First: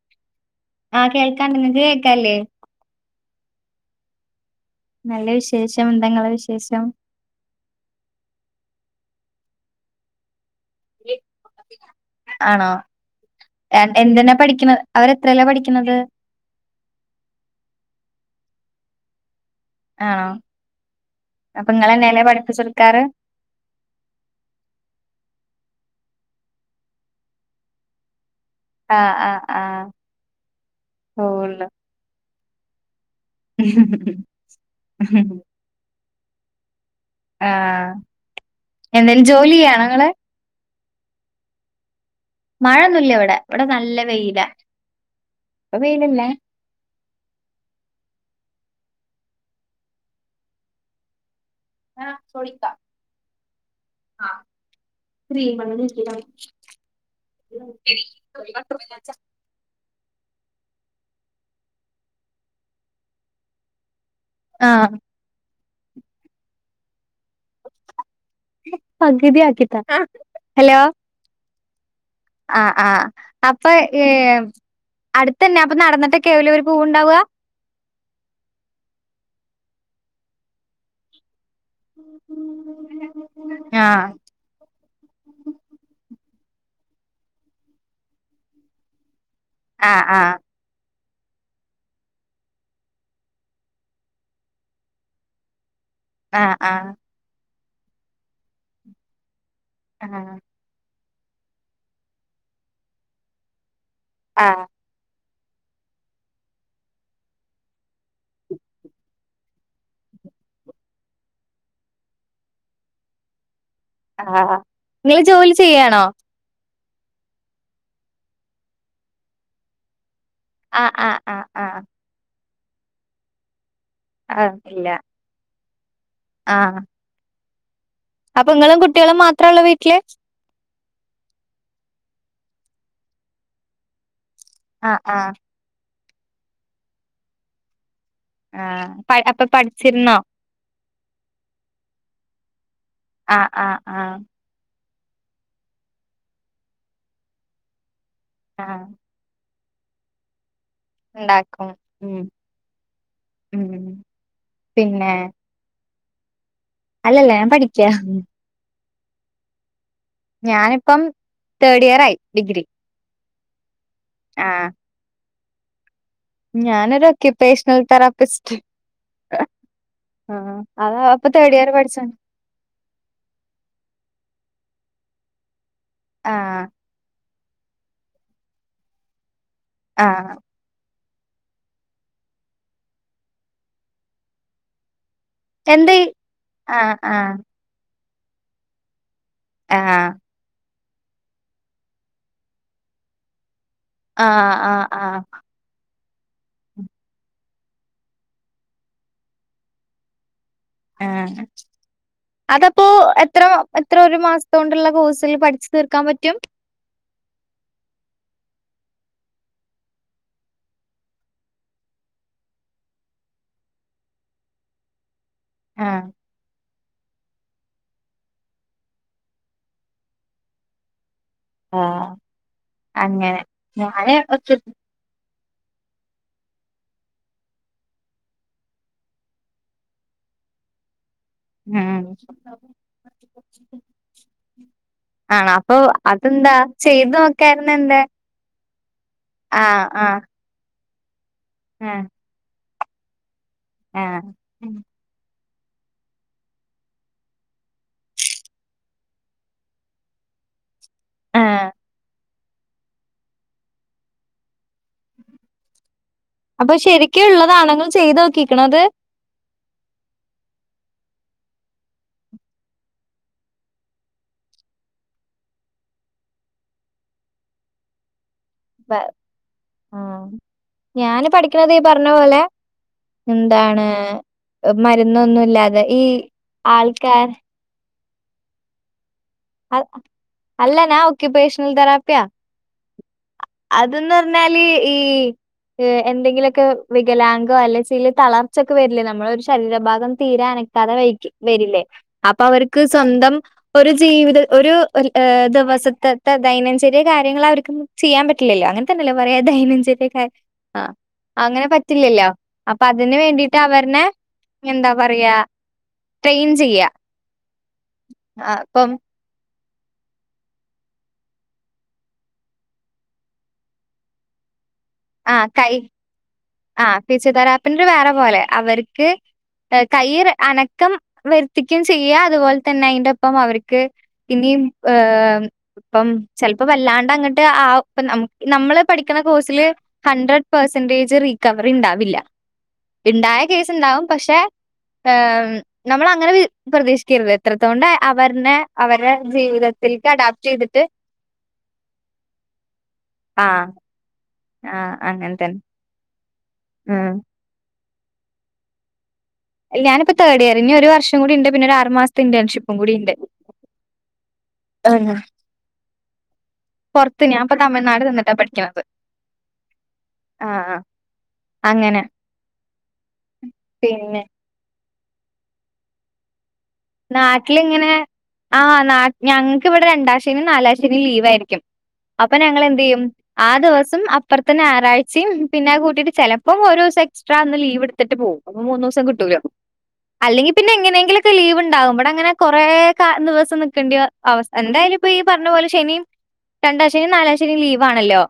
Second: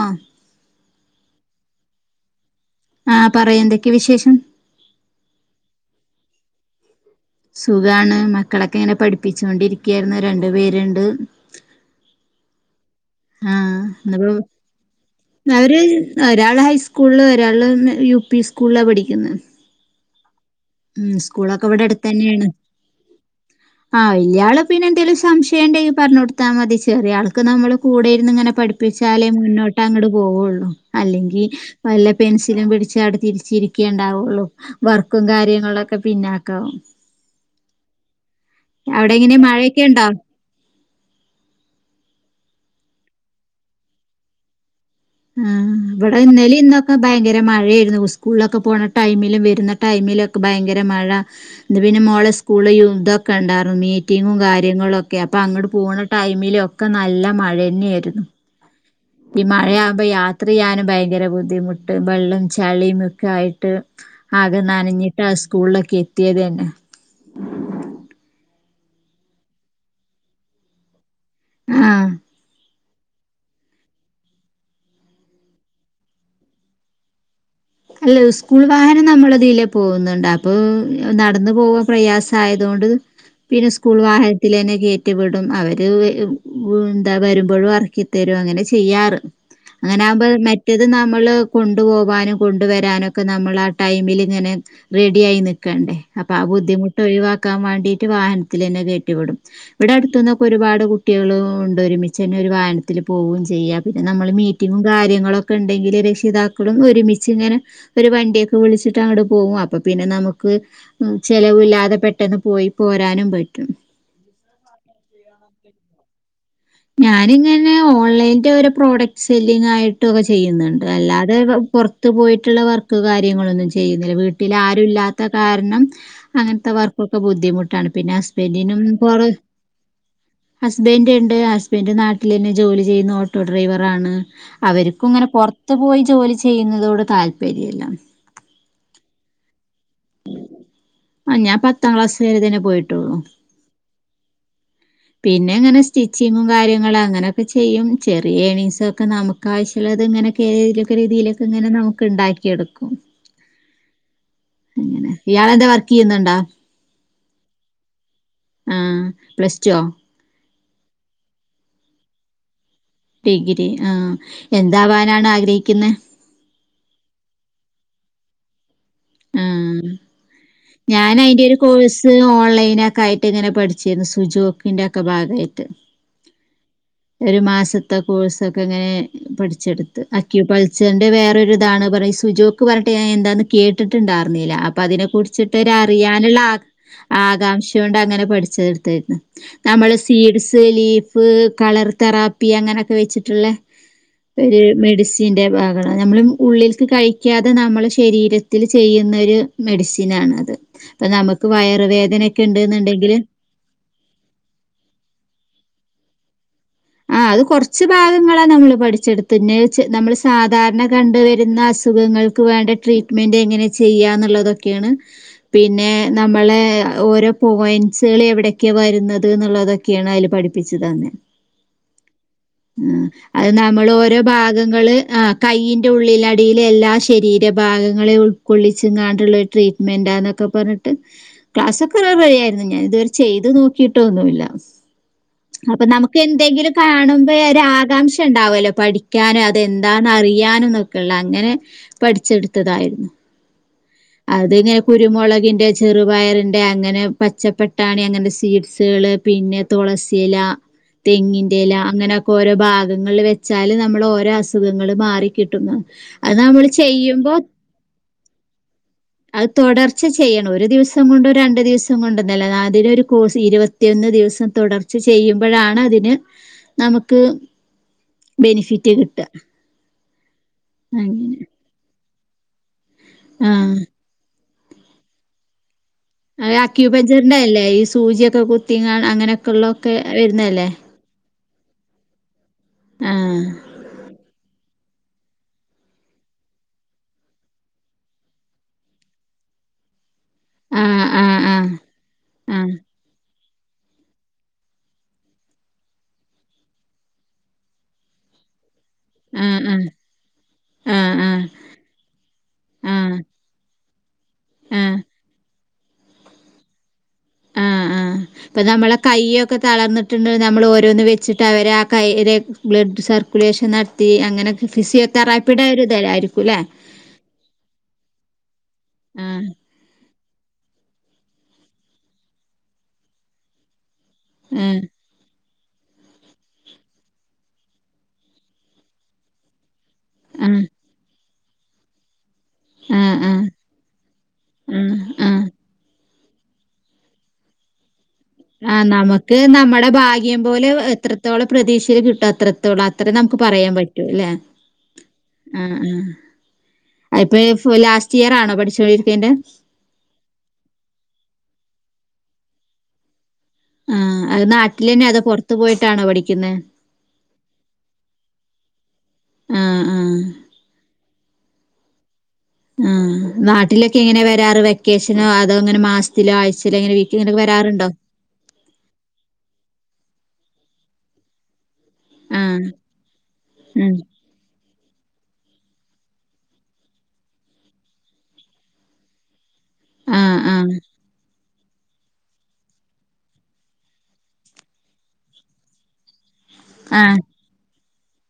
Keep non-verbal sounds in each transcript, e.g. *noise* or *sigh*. ആ ആ കേൾക്കണ്ട് ഇങ്ങക്ക് കേക്കാല്ലേയ് ആഹ പറയ് എന്തൊക്കെ വിശേഷം നല്ല വിശേഷം എന്തങ്ങളെ വിശേഷം സുഖാണ് മക്കളൊക്കെ ഇങ്ങനെ പഠിപ്പിച്ചോണ്ടിരിക്കയിരുന്നു രണ്ട് *unintelligible* പേരുണ്ട് ആണോ ആഹ് ഇന്നിപ്പോ എന്തെന്നാ പഠിക്കുന്നത്... അവര് ഒരാള് ഹൈസ്കൂള്ള് ഒരാള് യു പി സ്കൂളാ പഠിക്കുന്നത് ആണോ ഉം സ്കൂളൊക്കെ അപ്പൊ ഇവിടെ ഇങ്ങളെന്നെല്ലേ അടുത്തെന്നെയാണ് പഠിപ്പിച്ചെടുക്കാറ് ആഹ് വല്യാള് പിന്നെ എന്തേലും സംശയണ്ടെ പറഞ്ഞ കൊടുത്തൽ മതി ചെറിയ ആൾക്ക് നമ്മൾ കൂടെയിരുന്ന് ഇങ്ങനെ ആഹ് പഠിപ്പിച്ചാലേ ആഹ് മുന്നോട്ട് ആഹ് അങ്ങട് പോവൊള്ളൂ അല്ലെങ്കി സ്കൂളില് വല്ല പെൻസിലും പിടിച്ച് തിരിച്ചിരിക്കേണ്ടാവൊള്ളൂ വർക്കും കാര്യങ്ങളൊക്കെ പിന്നാക്കാവും ആഹ് അവിടെ എന്തേലും എങ്ങനെ ജോലിയ്യാണോ മഴയൊക്കെ ഉണ്ടോ ഇങ്ങള് മഴയൊന്നുല്ലവടെ ഇവടെ നല്ല വെയില ആഹ് ഇവടെ ഇന്നലീം ഇന്നൊക്കെ ഭയങ്കര മഴയേര്ന്നു സ്കൂൾളൊക്കെ പോണ ടൈമിലും വര്ന്ന ടൈമിലൊക്കെ ഭയങ്കര മഴ ഇന്ന് പിന്നെ മോളെ സ്കൂള് ഇതൊക്കെ ഇണ്ടാർന്നു. മീറ്റിങ്ങും കാര്യങ്ങളൊക്കെ അപ്പൊ അങ്ങട്ട് പോണ ടൈമിലൊ *unintelligible* ഒക്കെ നല്ല മഴന്യാരുന്നു ഈ മഴയാവുമ്പോ യാത്രയ്യാനും ഭയങ്കര ബുദ്ധിമുട്ട് വെള്ളം ചളിയും ഒക്കെ ആയിട്ട് ആകെ ആഹ് നാനഞ്ഞിട്ടാ സ്കൂളിലൊക്കെ എത്തിയത് തന്നെ പകുതി ആക്കിട്ടോ ആ ഹലോ ആ അ ആ അപ്പൊ ഏ അടുത്തന്നെ അപ്പൊ നടന്നിട്ടെക്കാവല്ലേ ഓര് പോവണ്ടാവാ അല്ലയ് ഉസ്കൂൾ വാഹനം നമ്മളതീലെ പോവുന്നുണ്ട് അപ്പൊ നടന്ന് - നടന്ന് പോവാ പ്രയാസായതോണ്ട് പിന്നെ സ്കൂൾ ആഹ് വാഹനത്തിലന്നെ കയറ്റി വിടും അവര് വരും എന്താ വരുമ്പോഴും എറക്കിത്തരും അങ്ങനെ ചെയ്യാറ്. അങ്ങനെ ആഹ് ആകുമ്പോ ആഹ് മെറ്റത് ന്നാ നമ്മള് കൊണ്ടു പോവാനും കൊണ്ടുവരാനൊക്കെ നമ്മൾ ആ ടൈമിലിങ്ങനെ റെഡി ആയി നിക്ക് നിക്കണ്ടേ. അപ്പൊ ആ ആഹ് ആഹ് ബുദ്ധിമുട്ട് ഒഴിവാക്കാൻ വാണ്ടീട്ട് വാഹനത്തിലന്നെ കെറ്റി വിടും ഇവിടെ ആഹ് അടുത്തുന്നൊക്കെ ഒരുപാട് കുട്ടികൾ ഉണ്ട് ഒരുമിച്ചന്നെ ഒരു വാഹനത്തില് പോവേം ചെയ്യാം പിന്നെ നമ്മള് ആഹ് മീറ്റിങ്ങും കാര്യങ്ങളൊക്കെ ഇണ്ടെങ്കിൽ രക്ഷിതാക്കളും ഒരുമിച്ച് - മിച്ചിങ്ങനെ ഒരു വണ്ടിയൊക്കെ വിളിച്ചിട്ട് അങ്ങട് പോവും. അപ്പ പിന്നെ നമുക്ക് ചിലവില്ലാതെ പെട്ടെന്ന് പെട്ടെന്ന് പോയി പോരാനും പറ്റും ആഹ് നിങ്ങൾ ജോലി ചെയ്യാണോ ഞാനിങ്ങനെ ഓൺലൈൻറെ ഒരു പ്രോഡക്ട് സെല്ലിങ് ആയി്ട്ട് ട്ടൊക്കെ ചെയ്യുന്നുണ്ട്. ആഹ് ആഹ് അല്ലാതെ ആഹ് ആഹ് പുറത്ത് പോയിട്ടുള്ള വർക്ക് കാര്യങ്ങളൊന്നും ച്ചെയ് ചെയ്യുന്നില്ല ആഹ് വീട്ടില് ഇല്ല ആരൂല്ലാത്ത കാരണം ആഹ് അങ്ങനത്തെവർക്കൊക്കെ ബുദ്ധിമുട്ട് ട്ടാണ് പിന്നെ അപ്പൊ നിങ്ങളും ഹസ്ബൻഡിനൊന്നും കുട്ടികളും മാത്രേ ഉള്ളൂ വീട്ടില് ഹസ്ബന്റ്ണ്ട്. ഹസ്ബൻ് നാട്ടിലന്നെ ജോലി ചെയ്യുന്നു ഓട്ടോ ഡ്രൈവറാണ് ആഹ് അവര്ക്കും ഇങ്ങനെ ആഹ് പൊറത്ത് പോയി ജോലി ചെയ്യുന്നതോട് താല്പര്യല്ല ആഹ് അപ്പൊ പഠിച്ചിരുന്നോ ആഹ് ഞാൻ പത്താം ക്ലാസ് വരെ തന്നെ പോയിട്ട് ആഹ് ആഹ് ആഹ് പിന്നെ ഇങ്ങനെ സ്റ്റിച്ചിങ്ങും കാര്യങ്ങള് അങ്ങനെയൊക്കെ ചെയ്യും. ചെറിയ ആഹ് ഏണിങ്‌സൊക്കെ നമുക്കും ആവശ്യങ്ങളില്ലത് ഇങ്ങനൊക്കെ യ് രീതിയിലൊക്കെ ഉണ്ടാക്കും ഇങ്ങനെ നമുക്ക് ഉം ഇണ്ടാക്കി എടുക്കും. ഉം അങ്ങനെ പിന്നെ ഇയാളെന്താ വർക് വർകിയ്യുന്നുണ്ടോ അല്ലല്ല ഞാൻ പഠിക്യാ ആ പ്ലസ് ടോ ഞാനിപ്പം തേർഡ് ഇയറായി ഡിഗ്രി ഡിഗ്രി ആ ആഹ് എന്താവാനാണ് ആഗ്രഹിക്കുന്ന് ഞാനൊരു ഒക്കുപേഷണൽ തെറാപ്പിസ്റ്റ് ആഹ് ആഹ് അതാ ഞാൻ അപ്പൊ അയിന്റെ തേർഡ് ഒരു ഇയർ കോഴ്സ് പഠിച്ചാണ് ഓൺലൈനൊക്കെ ആയിട്ട് ഇങ്ങനെ പഠിച്ചിരുന്നു സുജു ഇതിന്റൊക്കെ ഭാഗായിട്ട് ആഹ് ഒരു മാസത്തെ കോഴ്സ് ഒക്കെങ്ങനെ പഠിച്ചെടുത്ത് ആഹ് അക്യു പങ്ച്ചർ വേറൊരു ഇതാണ് പറഞ്ഞ് സുജോക്ക് പറഞ്ഞട്ട് ഞാൻ എന്താന്ന് കേട്ടിട്ടുണ്ടാർന്നില്ല അപ്പൊ അതിനെ കുറിച്ച് ച്ചിട്ട് എന്ത് ഒരറിയാനുള്ള ആഹ് ആഹ് ആകാംക്ഷ കൊണ്ട് അങ്ങനെ പഠിച്ചെടുതാര്ന്നു നമ്മള് ആഹ് സീഡ്സ് ലീഫ് കളർ തെറാപ്പി അങ്ങനെയൊക്കെ വെച്ചിട്ട്ള്ളെ ഒര് ആഹ് ആഹ് ആഹ് മെഡിസിന്റെ ഭാഗ നമ്മള് ഉള്ളിൽക്ക് കഴിക്കാതെ നമ്മളെ ശരീരത്തിൽ ചെയ്യുന്ന ഒര് മെഡിസിനാണത് ആ അതപ്പോ ഉണ്ടെന്നുണ്ടെങ്കിൽ എത്ര എത്ര ഒരു മാസത്ത് കൊണ്ടുള്ള കോഴ്സിൽ പഠി തീർക്കാൻ പറ്റും. ആ അത് കൊറച്ച് ഭാഗങ്ങളാ നമ്മള് പഠിച്ചെടുത്ത് എന്നേച്ചു നമ്മള് സാധാരണ കണ്ട് വരുന്ന അസു മൃഗങ്ങൾക്ക് വേണ്ട ട്രീറ്റ്മെന്റ് എങ്ങനെ ചെയ്യാന്നുള്ളതൊക്കെണ് പിന്നെ ആഹ് നമ്മളെ ഓരോ പോയന്റ്സ്കള് എവിടെയൊക്കെ വരുന്നത് എന്നുള്ളതൊക്കെയാണ് അതില് പഠിപ്പിച്ചത് തന്നെ ആഹ് ആ അങ്ങനെ അത് നമ്മൾ ഞാന് ഓരോ ഭാഗങ്ങള് ആ കൈയ്യി ന്റെ ഉള്ളിലടിയിൽ എല്ലാ ശരീരഭാഗങ്ങളെയും ഉൾക്കൊള്ളിച്ച്ങ്ങാണ്ടുള്ള ഒരു ട്രീറ്റ്മെന്റാ ന്നൊക്കെ പറഞ്ഞിട്ട് ഉം ക്ലാസൊക്കെ വേറെ വഴിയായിരുന്നു ഞാൻ ഇതുവരെ ചെയ്ത് നോക്കിട്ടൊന്നുല്ല ആണോ അപ്പൊ അത് എന്തെങ്കിലും കാണുമ്പോ ഒരു ആകാംക്ഷ ഇണ്ടാവുല്ലോ പഠിക്കാനും ആഹ് അതെന്താന്ന് ആഹ് അറിയാനും ന്നോക്കെള്ളെ അങ്ങനെ ആഹ് പഠിച്ചെടുത്തതായിരുന്നു ആഹ് അതിങ്ങനെ കുരുമോളകി ന്റെ ചെറുപയറിന്റെ അങ്ങനെ പച്ചപ്പട്ടാണി അങ്ങനെ സീഡ്സുകള് പിന്നെ തുളസിയില തെങ്ങിന്റെ ആഹ് ഇല അങ്ങനെയൊക്കെ ഓരോ ഭാഗങ്ങളിൽ വെച്ചാല് നമ്മൾ ഓരോ അസുഖങ്ങള് മാറി കിട്ടും ന്നാ അപ്പൊ ശെരിക്ക് ഇള്ളതാണോ ഇങ്ങള് ചെയ്ത് നോക്കിക്ക്ണോ അത്? അത് തുടർച്ച ചെയ്യണം ഒരു ദിവസം കൊണ്ടും രണ്ട് ദിവസം കൊണ്ടും നല്ല അതിനൊരു കോഴ്സ് ഇരുപത്തിയൊന്ന് ദിവസതോ തുടർച്ച ചെയ്യുമ്പഴാണ് അതിന് നമുക്ക് ബെനിഫിറ്റ് പ കിട്ടുക ആ ഞാന് അങ്ങനെ പഠിക്കണത് ഈ പർ പർഞ്ഞപോലെ ആഹ് എന്താണ് മരുന്നൊന്നും ഇല്ലാ അത് അക്യൂ പഞ്ചറിന്റെ അല്ലേ ഈ സൂചിയൊക്കെ കുത്തിങ്ങാ അങ്ങനെ അൽ അല്ല ഞാൻ ഒക്ക്യൂപേഷ *unintelligible* തെറാപ്യ ആഹ് അതന്ന് പർഞ്ഞാല് ഈ ഹ് എന്തെങ്കിലൊക്കെ വികലാംഗോ അല്ലെച്ചാ തളർച്ചൊക്കെ വരില്ലേ നമ്മളെ ഒരു ശരീരഭാഗം തീരെ അനക്കാതെ ആഹ് വൈറ്റ് ആഹ് വരില്ലേ അപ്പൊ ആഹ് അവർക്ക് സ്വന്തം ഒരു ജീവിതം ഒരു ദിവസത്തെത്തെ ദൈനം ചിന കാര്യങ്ങള് അവർക്ക് ചെയ്യാൻ പറ്റില്ലല്ലോ അങ്ങനെ പറ്റ്ന്നില്ല പറയാ ആഹ് ആഹ് ദൈനംചര്യ കാര്യാ ആ ആഹ് ആഹ് അങ്ങനെ പറ്റില്ലല്ലോ അപ്പൊ ആഹ് അതിന്ന് വേണ്ടിട്ട് അവർനെ ആഹ് എന്താ ആഹ് പറയാ ട്രെയിൻ ചെയ്യാ ആഹ് ഇപ്പൊ ആഹ് നമ്മളെ കയ്യൊ ക്കെ തളർന്ന്ട്ട്ണ്ട് നമ്മള് ഓരോന്ന് വെച്ചിട്ട് അവരെ ആ കൈയിലെ ബ്ലഡ് സർക്കുലേഷൻ നടത്തി അങ്ങനെ തെറാപ്പിയുടെ ഒരു *unintelligible* ആഹ് ഫിസിയോ തെറാപ്പിന്റെ വേറെ പോലെ അവർക്ക് ആഹ് കൈയ് അനക്കം വരുത്തിക്കയും ചെയ്യുക അതുപോലെ തന്നെ അയിന്റെപ്പം അവർക്ക് ഇനിയും ആഹ് ഏ ഇപ്പം ചിലപ്പോ വല്ലാണ്ട് അങ്ങട്ട് ആ ഇപ്പം നമ്മള് പഠിക്കുന്ന കോഴ്സില് ഹൺഡ്രഡ് ആഹ് പെർസെന്റേജ് റീ ക്കവറി ഉണ്ടാവില്ല. ആഹ് ഇണ്ടായ ആഹ് കേസ് ഉണ്ടാവും പക്ഷെ ആഹ് ആഹ് നമ്മള അങ്ങനെ പ്രതീക്ഷിക്കരുത് എത്രത്തോണ്ടെ ആ നമുക്ക് നമ്മുടെ ഭാഗ്യം അഡാപ്റ്റ് പോലെ ചെയ്തിട്ട് എത്രത്തോളം പ്രതീക്ഷയില് കിട്ടും അത്രത്തോളം അത്ര നം പറയാൻ പറ്റൂ ല്ലെ ആ അങ്ങൻതന്നെ അയ്പ്പൊ ലാസ്റ്റ് ഇയർ ആണോ പഠിച്ചോയ് ഞാനിപ്പോ തേർഡ് ഇയർ ഇനി ഒരു വർഷം കൂടി ഉണ്ട് പിന്നെ ഒരു ആറു മാസത്തെ ഇന്റേൺഷിപ്പും കൂടി ഇണ്ട്. ആ അത് നാട്ടിൽ അന്നെ അതോ പൊർത്തു പോയിട്ടാണോ പഠി പുറത്ത് ഞാ ഇപ്പൊ തമിഴ്നാട് നിന്നിട്ടാ പഠിക്ക്ണത് ആ ആ ആ ആ അങ്ങനെ ആ നാട്ടിലൊക്കെ എങ്ങനെ പിന്നെ വരാറ് വെക്കേഷനോ അതോ അങ്ങനെ മാസത്തിലോ ആഴ്ച നാട്ടിൽ ഇങ്ങനെ ആഹ് നാ ഞങ്ങക്കിവിടെ രണ്ടാം ശ നാലാം ശനിം ലീവ് ആയിരിക്കും അപ്പൊ ആ ഞങ്ങൾ എന്ത് ചെയ്യും ആ ഉം. ദിവസം അപ്പുറത്തന്നെ ഞായറാഴ *unintelligible* പിന്നെ അത് കൂട്ടീട്ട് ചിലപ്പപ്പോ ഒരു ദിവസം എക്സ്ട്രാന്ന് ലീവ്ടുത്തിട്ട് പോകും അപ്പൊ പിന്നെ മൂന്ന് ദിസം കിട്ടൂലോ ആ അല്ലെങ്കിൽ ആ. പിന്നെ എങ്ങനെങ്കിലൊക്കെ ലീവ് ണ്ടാവും മ്പടെ അങ്ങനെ കൊറ കാ ദിവസം നക്കേണ്ടി അവസ്ഥ എന്തായാലും ഇപ്പൊ ഈ പറഞ്ഞ പോലെ ശനിമ് ആ രണ്ടാശെനിം നാലാശെനിമ് ലീവാണല്ലോ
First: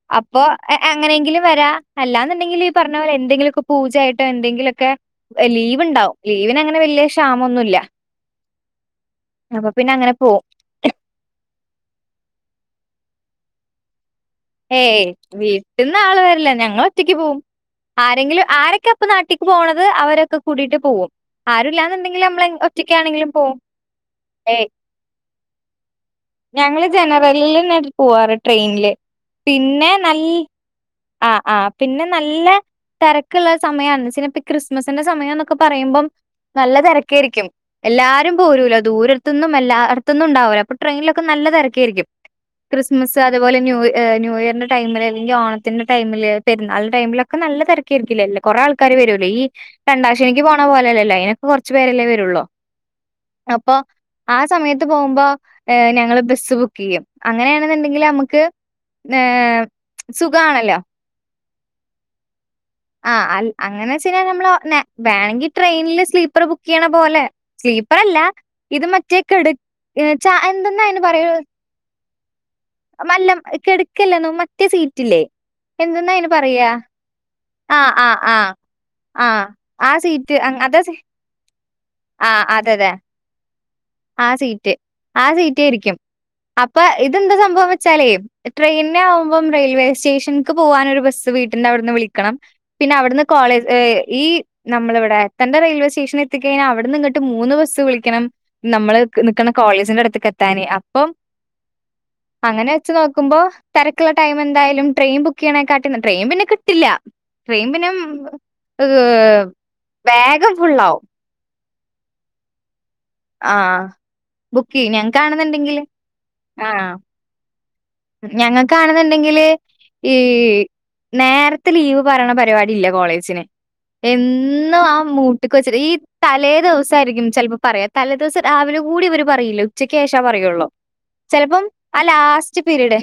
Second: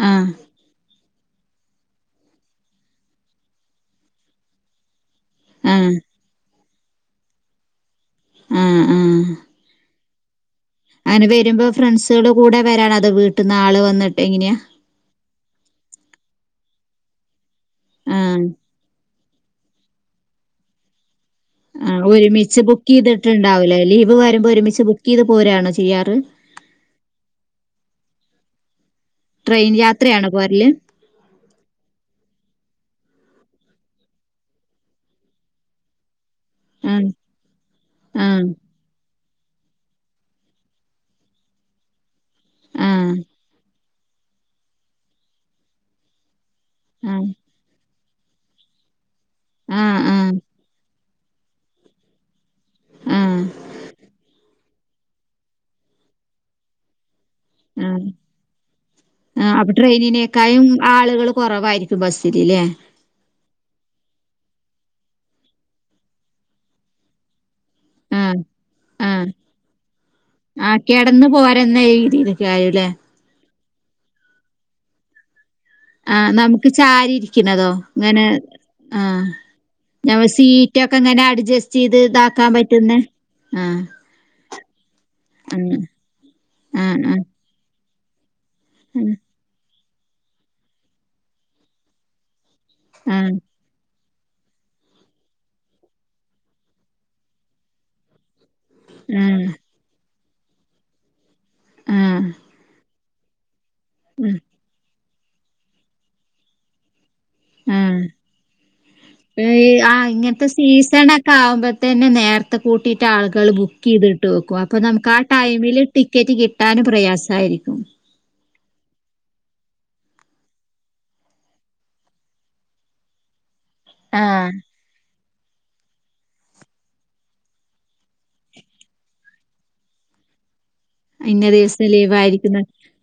ആ അപ്പൊ എ ഏ ങ്ങനെങ്കിലും വരാ അല്ലാന്നുണ്ടെങ്കിൽ ഈ പറഞ്ഞപോോലെ എന്തെങ്കിലൊക്കെ പൂജയായിട്ടോ എന്തെിലൊക്കെ ആ ലീവ്ണ്ടാവും ലീവിന് അങ്ങനെ വലിയ ക്ഷാമൊന്നുഇല്ല ആ ആ പിന്നെ അങ്ങനെ പോവും അങ്ങനെ വരുമ്പോ ഫ്രണ്ട്സുകൾ കൂടെ വരാന അതോ വീട്ടിൽന്നാള് വന്നിട്ട് എങ്ങനെയാ? ഏയ് വീട്ടിൽന്നാൾ വര്ല്ല ഞങ്ങൾ ഒറ്റക്ക് പോവും ആ. ആരെങ്കിലും ആരൊക്കെ ഇപ്പ നാട്ടിക്ക് പോകണുന്നത് അവരൊക്കെ കൂടിട്ട് പോകവും ആ ഒരുമിച്ച് ബുക്ക് പോവും. ചെയ്തിട്ടുണ്ടാവൂലേ ലീവ് വരുമ്പോ ഏയ് ഒരുമിച്ച് ബുക്ക് ചെയ്ത് പോരാണോ ചെയ്യാറ് ഞങ്ങള് ജനറലിലന്നെ പോവാറ് ട്രെയിനില് ട്രെയിൻ പിന്നെ യാത്രയാണോ നല്ല പോരല് ആ ആ പിന്നെ നല്ല തിരക്കുള്ള സമയമാണ് ചിലപ്പ ക്രിസ്മസിന്റെ സമയം എന്നൊക്കെ പറയുമ്പം നല്ല ആഹ് തിരക്ക ആയിരിക്കും എല്ലാരും ആഹ് പോരൂല ദൂര അടുത്ത് ഒന്നും അല്ല അട്ത്തുഒന്നും ഉണ്ടാവല്ലോ അപ്പൊ ട്രെയിനൽക്കെ നല്ലതിരക്കായിരിക്കും ആഹ് ക്രിസ്മസ് അതുപോലെ ന്യൂ ന്യൂ ഇയറിന്റെ ടൈമില് അല്ലെങ്കിൽ ഓണത്തിന്റെ ടമില് പെരുന്നാളി ടൈമിലക്കെ നല്ല തര അല്ലല്ലേ കൊറേ ആൾക്കാര് വരുല്ലോ ഈ ആഹ് ആഹ് രണ്ടാശനിക്ക് പോലല്ലോ അതിനൊക്കെ കുറച്ചു പേരെല്ലേ വരൊള്ളൂ ആഹ് ആഹ് അപ്പൊ ആ സമയത്ത് പോകുമ്പോ ഞങ്ങള് ബസ്സ് ബുക്ക് ചെയ്യും അങ്ങനെയാണെന്നുണ്ടെങ്കിൽ നമുക്ക് ആ ഏഹ് അപ്പൊ ട്രെയിനിനേക്കായും സുഖാണല്ലോ ആളുകൾ കുറവായിരിക്കും ബസ്സിൽലെ ആഹ അ അങ്ങനെ വെച്ച കഴിഞ്ഞാൽ നമ്മള് വേണെങ്കല് ട്രെയിനില് സ്ലീപ്പർ ബുക്ക് ചെയ്യണ പോലെ സ് ആഹ് *unintelligible* ഇത് ആഹ് മറ്റേക്കെ കെടു ച്ച എന്തെന്ന അന് പറയു *unintelligible* ആയല്ലേ കെടുക്കല്ലന്നോ മറ്റേ സീറ്റിലേ ആ നമുക്ക് ചാരി ഇരിക്കണതോ ആ ആ അങ്ങനെ ആ ആഹ ആ ആ ഞമ്മ സീറ്റ് അതാ സീറ്റ്ക്കെ സീ ഇ ങ്ങനെ അഡ്ജസ്റ്റ് ചെയ്ത് ആ ഇതാക്കാൻ അതെ അതെ പറ്റുന്ന ആഹ് ആ സീറ്റ് ആ സീറ്റ് ആഹ് ഇരിക്കും അപ്പൊ ആഹ് ഇതെന്താ സംഭവം വെച്ചാലേ ട്രെയിനെ ആഹ് ആകുമ്പം റെയിൽവേ സ്റ്റേഷനിക്ക് പോകൻ ഒരു ബസ്സ് വീട്ടിന്റെ അവിടുന്ന് വിളിക്കണം പിന്നെ അവിടുന്ന് കോളേജ് ഏ് ഈ നമ്മളിവിടെ എത്തന്റെറെ റെയിൽവേ സ്റ്റേഷൻ എത്തിക്കഴിഞ്ഞാൽ അവിടുന്ന് ഇങ്ങിട്ട് മൂന്ന് ബസ്സ് വിളിക്കണം നമ്മള് നിക്കണ ആഹ് കോളേജിന്റെ അടുത്തേക്ക് എത്താനേ അപ്പം ആഹ് അങ്ങനെ വച്ച് നോക്കുമ്പോ തിരക്കുള്ള ആഹ് ടൈം എന്തായാലും ട്രെയിൻ ബുക്ക് ചെയ്യണേ കാട്ടിലും ട്രെയിൻ പിന്നെ കിട്ടില്ല ട്രെയിമ്പിനും ആഹ് ഏ ഈ ആഹ് ഇങ്ങനത്തെ വേഗം ഫുള്ളാവും സീസണൊക്കെ ആവുമ്പത്തന്നെ നേരത്തെ കൂട്ടിട്ട മറ്റ ആളുകൾ ബുക്ക് ആഹ് ചെയ്തിട്ട് വെക്കും ബുക്ക് അപ്പൊ ചെയ്യ് നമുക്ക് ആ ടൈമില് ഞങ്ങക്കാണെന്നുണ്ടെങ്കില് ടിക്കറ്റ് കിട്ടൻ പ്രയാസമായിരിക്കും കാണുന്നുണ്ടെങ്കില് ഈ നേരത്തെ ലീവ് പറയണ പരിപടി ഇല്ല കോളേജിന് ആഹ് എന്നും ആ മൂട്ടക്ക് വെച്ച ഈ തലേ ദിവസായിരിക്കും ചിലപ്പോ പറയാ തല ദിവസം രാവിലെ കൂടി അവര് പറയില്ല ഉച്ചയ്ക്ക് ശേഷേ പറയുള്ളൂ ഇന്ന ചിലപ്പം ദിവസം ആ ലാസ്റ്റ് ലീവായിരിക്കുന്ന് പീരീഡ്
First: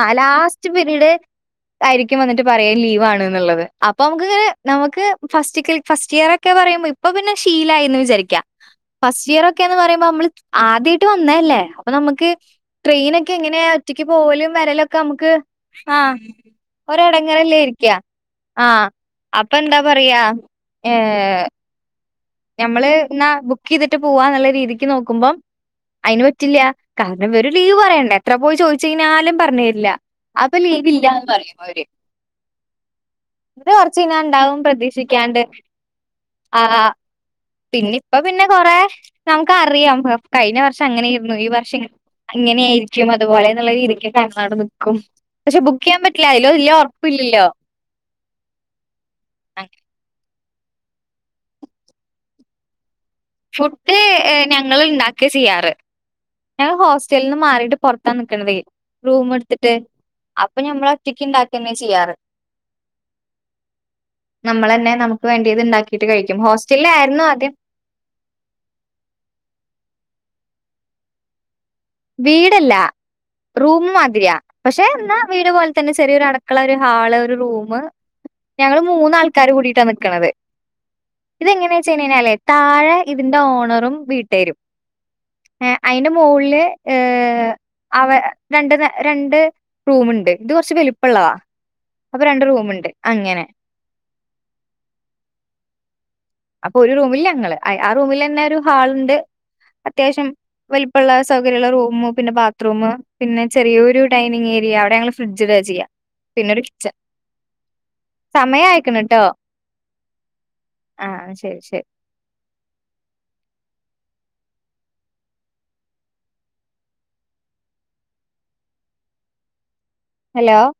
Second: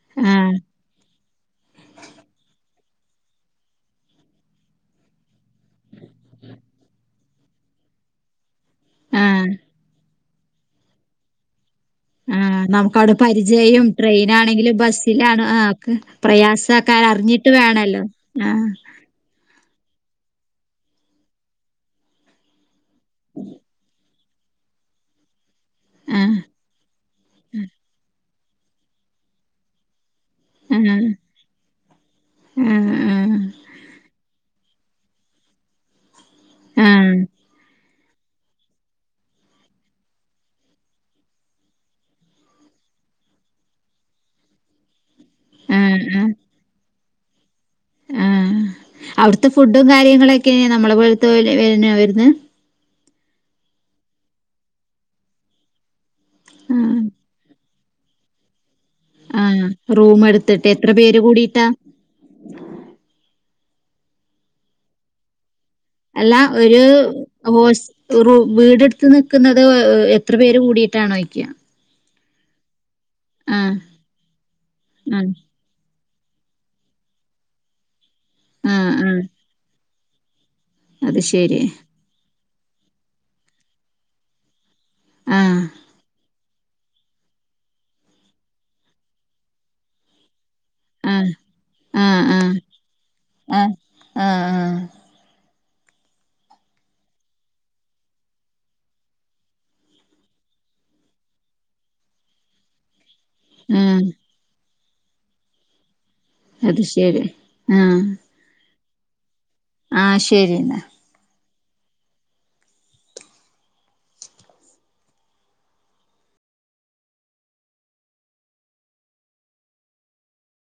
ആ ആഹ് ലാസ്റ്റ് പീരീഡ് ആയിരിക്കും വന്നിട്ട് പറയാം ലീവ് ആണ് എന്നുള്ളത് അപ്പം നമക്ക് നമ്മക്ക് ഫസ്റ്റ് ഇയർക്കെ പറയുമ്പോ ഇപ്പ പിന്നെ ശീലയിന് വിജാരിക്ക ഫസ്റ്റ് ആഹ് ഇയർക്കെന്ന് പറയ്പോ നമ്മൾ ആദ്യട്ട് വന്നല്ലേ അപ്പൊ നമുക്ക് ആഹ് ട്രെയിന നമുക്കവിടെ ഒക്കെ എങ്ങനെയ പരിചയം ഒറ്റക്ക് പോവലും ട്രെയിനാണെങ്കിലും വരലും ഒക്കെ നമുക്ക് ബസ്സിലാണ് ആഹ് ഒക്കെ ആ ഒ പ്രയാസക്കാര് അറിഞ്ഞിട്ട് ഇടങ്ങല്ലേ ഇരിക്ക വേണല്ലോ ആഹ് ആഹ അപ്പൊ എന്താ പറയാ ഏ നമ്മള് എന്ന ബുക്ക് ചെയ്തിട്ട് പോവാന്നുള്ള രീതിക്ക് നോക്കുമ്പം അയിന് ആഹ് പറ്റില്ല കാരണം വവറും ലീവ് പറയണ്ടേ എത്ര പോയി ചോദിച്ച കഴിഞ്ഞാലും പറഞ്ഞു തരില്ല അപ്പൊ ആഹ് ലീവില്ല ന്ന് പറയും അവർ ആഹ് പിന്ന കൊറച്ച ഇന ഉണ്ടാവും പ്രതീക്ഷ വിസിക്കാണ്ട് ആ ആഹ് ആഹ് പിന്നെ ഇപ്പ പിന്നെ കൊറ നമുക്ക് അറിയാം കഴിഞ്ഞ വർഷം അങ്ങനെ ഇരുന്നു ഈ വർഷം അങ്ങനെെയായിരിക്കും അതുപോലെന്നുള്ള രീതിക്ക ക്നാട് നിക്കും പക്ഷെ ബുക്ക് ചെയ്യാൻ പറ്റില്ല അതിലോ ഇല്ല ഉറപ്പില്ലല്ലോ ആ അവിടുത്തെ ഫുഡും കാര്യങ്ങളൊക് നമ്മള പോലത്തെ വര വന്ന് ഫുഡ് ഞങ്ങൾ ഉണ്ടാക്കി ചെയ്യാറ് ഞ ആഹ് ഹോസ്റ്റലിൽ നിന്ന് മാറിട്ട് പുറത്താ നിൽക്കണതെ റൂമ ആ എടുത്തിട്ട് റൂം അപ്പൊ എടുത്തിട്ട് ഞമ്മള എത്ര പേര് ഒറ്റക്ക് കൂടിയിട്ടാ ഇണ്ടാക്കന്നെ ചെയ്യാറ് നമ്മൾ തന്നെ നമുക്ക് വേണ്ടിയത് ഇണ്ടാക്കി അല്ല ഒരു ഹോ വീടെടുത്ത് നിക്കുന്നത് എത്ര പേര് കൂടിയിട്ടാണ് ഓയ്ക്ക വീടല്ല റൂം മാതിരിയാ പക്ഷെ എന്നാ ആ വീട് പോലെ തന്നെ ചെറിയ ഒരു അടക്കള ഒരു ഹാള് ഒരു റൂം ആ ഞങ്ങള് ആ മൂന്നാൾക്കാര് കൂടിട്ടാണ് നിൽക്കുന്നത് അത് ശരി ഇതെങ്ങനെയ വെച്ച്കഴിഞ്ഞല്ലേ താഴെ ഇതിന്റെ ഓണറും വീട്ടേരും ആ അയിന്റെ മോളില് ഏഹ് അവ രണ്ട് രണ്ട് റൂമ് ഉണ്ട് ഇത് കുറച്ച് ആ വലുപ്പമുള്ളതാ ആ ആ അപ്പൊ ആ രണ്ട് റൂമുണ്ട് അങ്ങനെ ആ ആ അപ്പൊ ഒരു റൂമിൽ ഞങ്ങള് ആ റൂമിൽ തന്നെ ഒരു ഹാൾ ഉണ്ട് അത്യാവശ്യം വലിപ്പള്ള സൗകര്യമുള്ള റൂമ പിന്നെ ബാത്റൂം പിന്നെ ചെറിയൊ ആ ഡൈനിങ് ഏരിയ അവിടെ ഞങ്ങള് ഫ്രിഡ്ജ്ടാ ചെയ്യാ പിന്നെരു അത് കിച്ചൻ ശരി സമയം അയിക്ക്ണ് ട്ടോ ആഹ് ശരി ആഹ് ശരി ശരി ഹലോ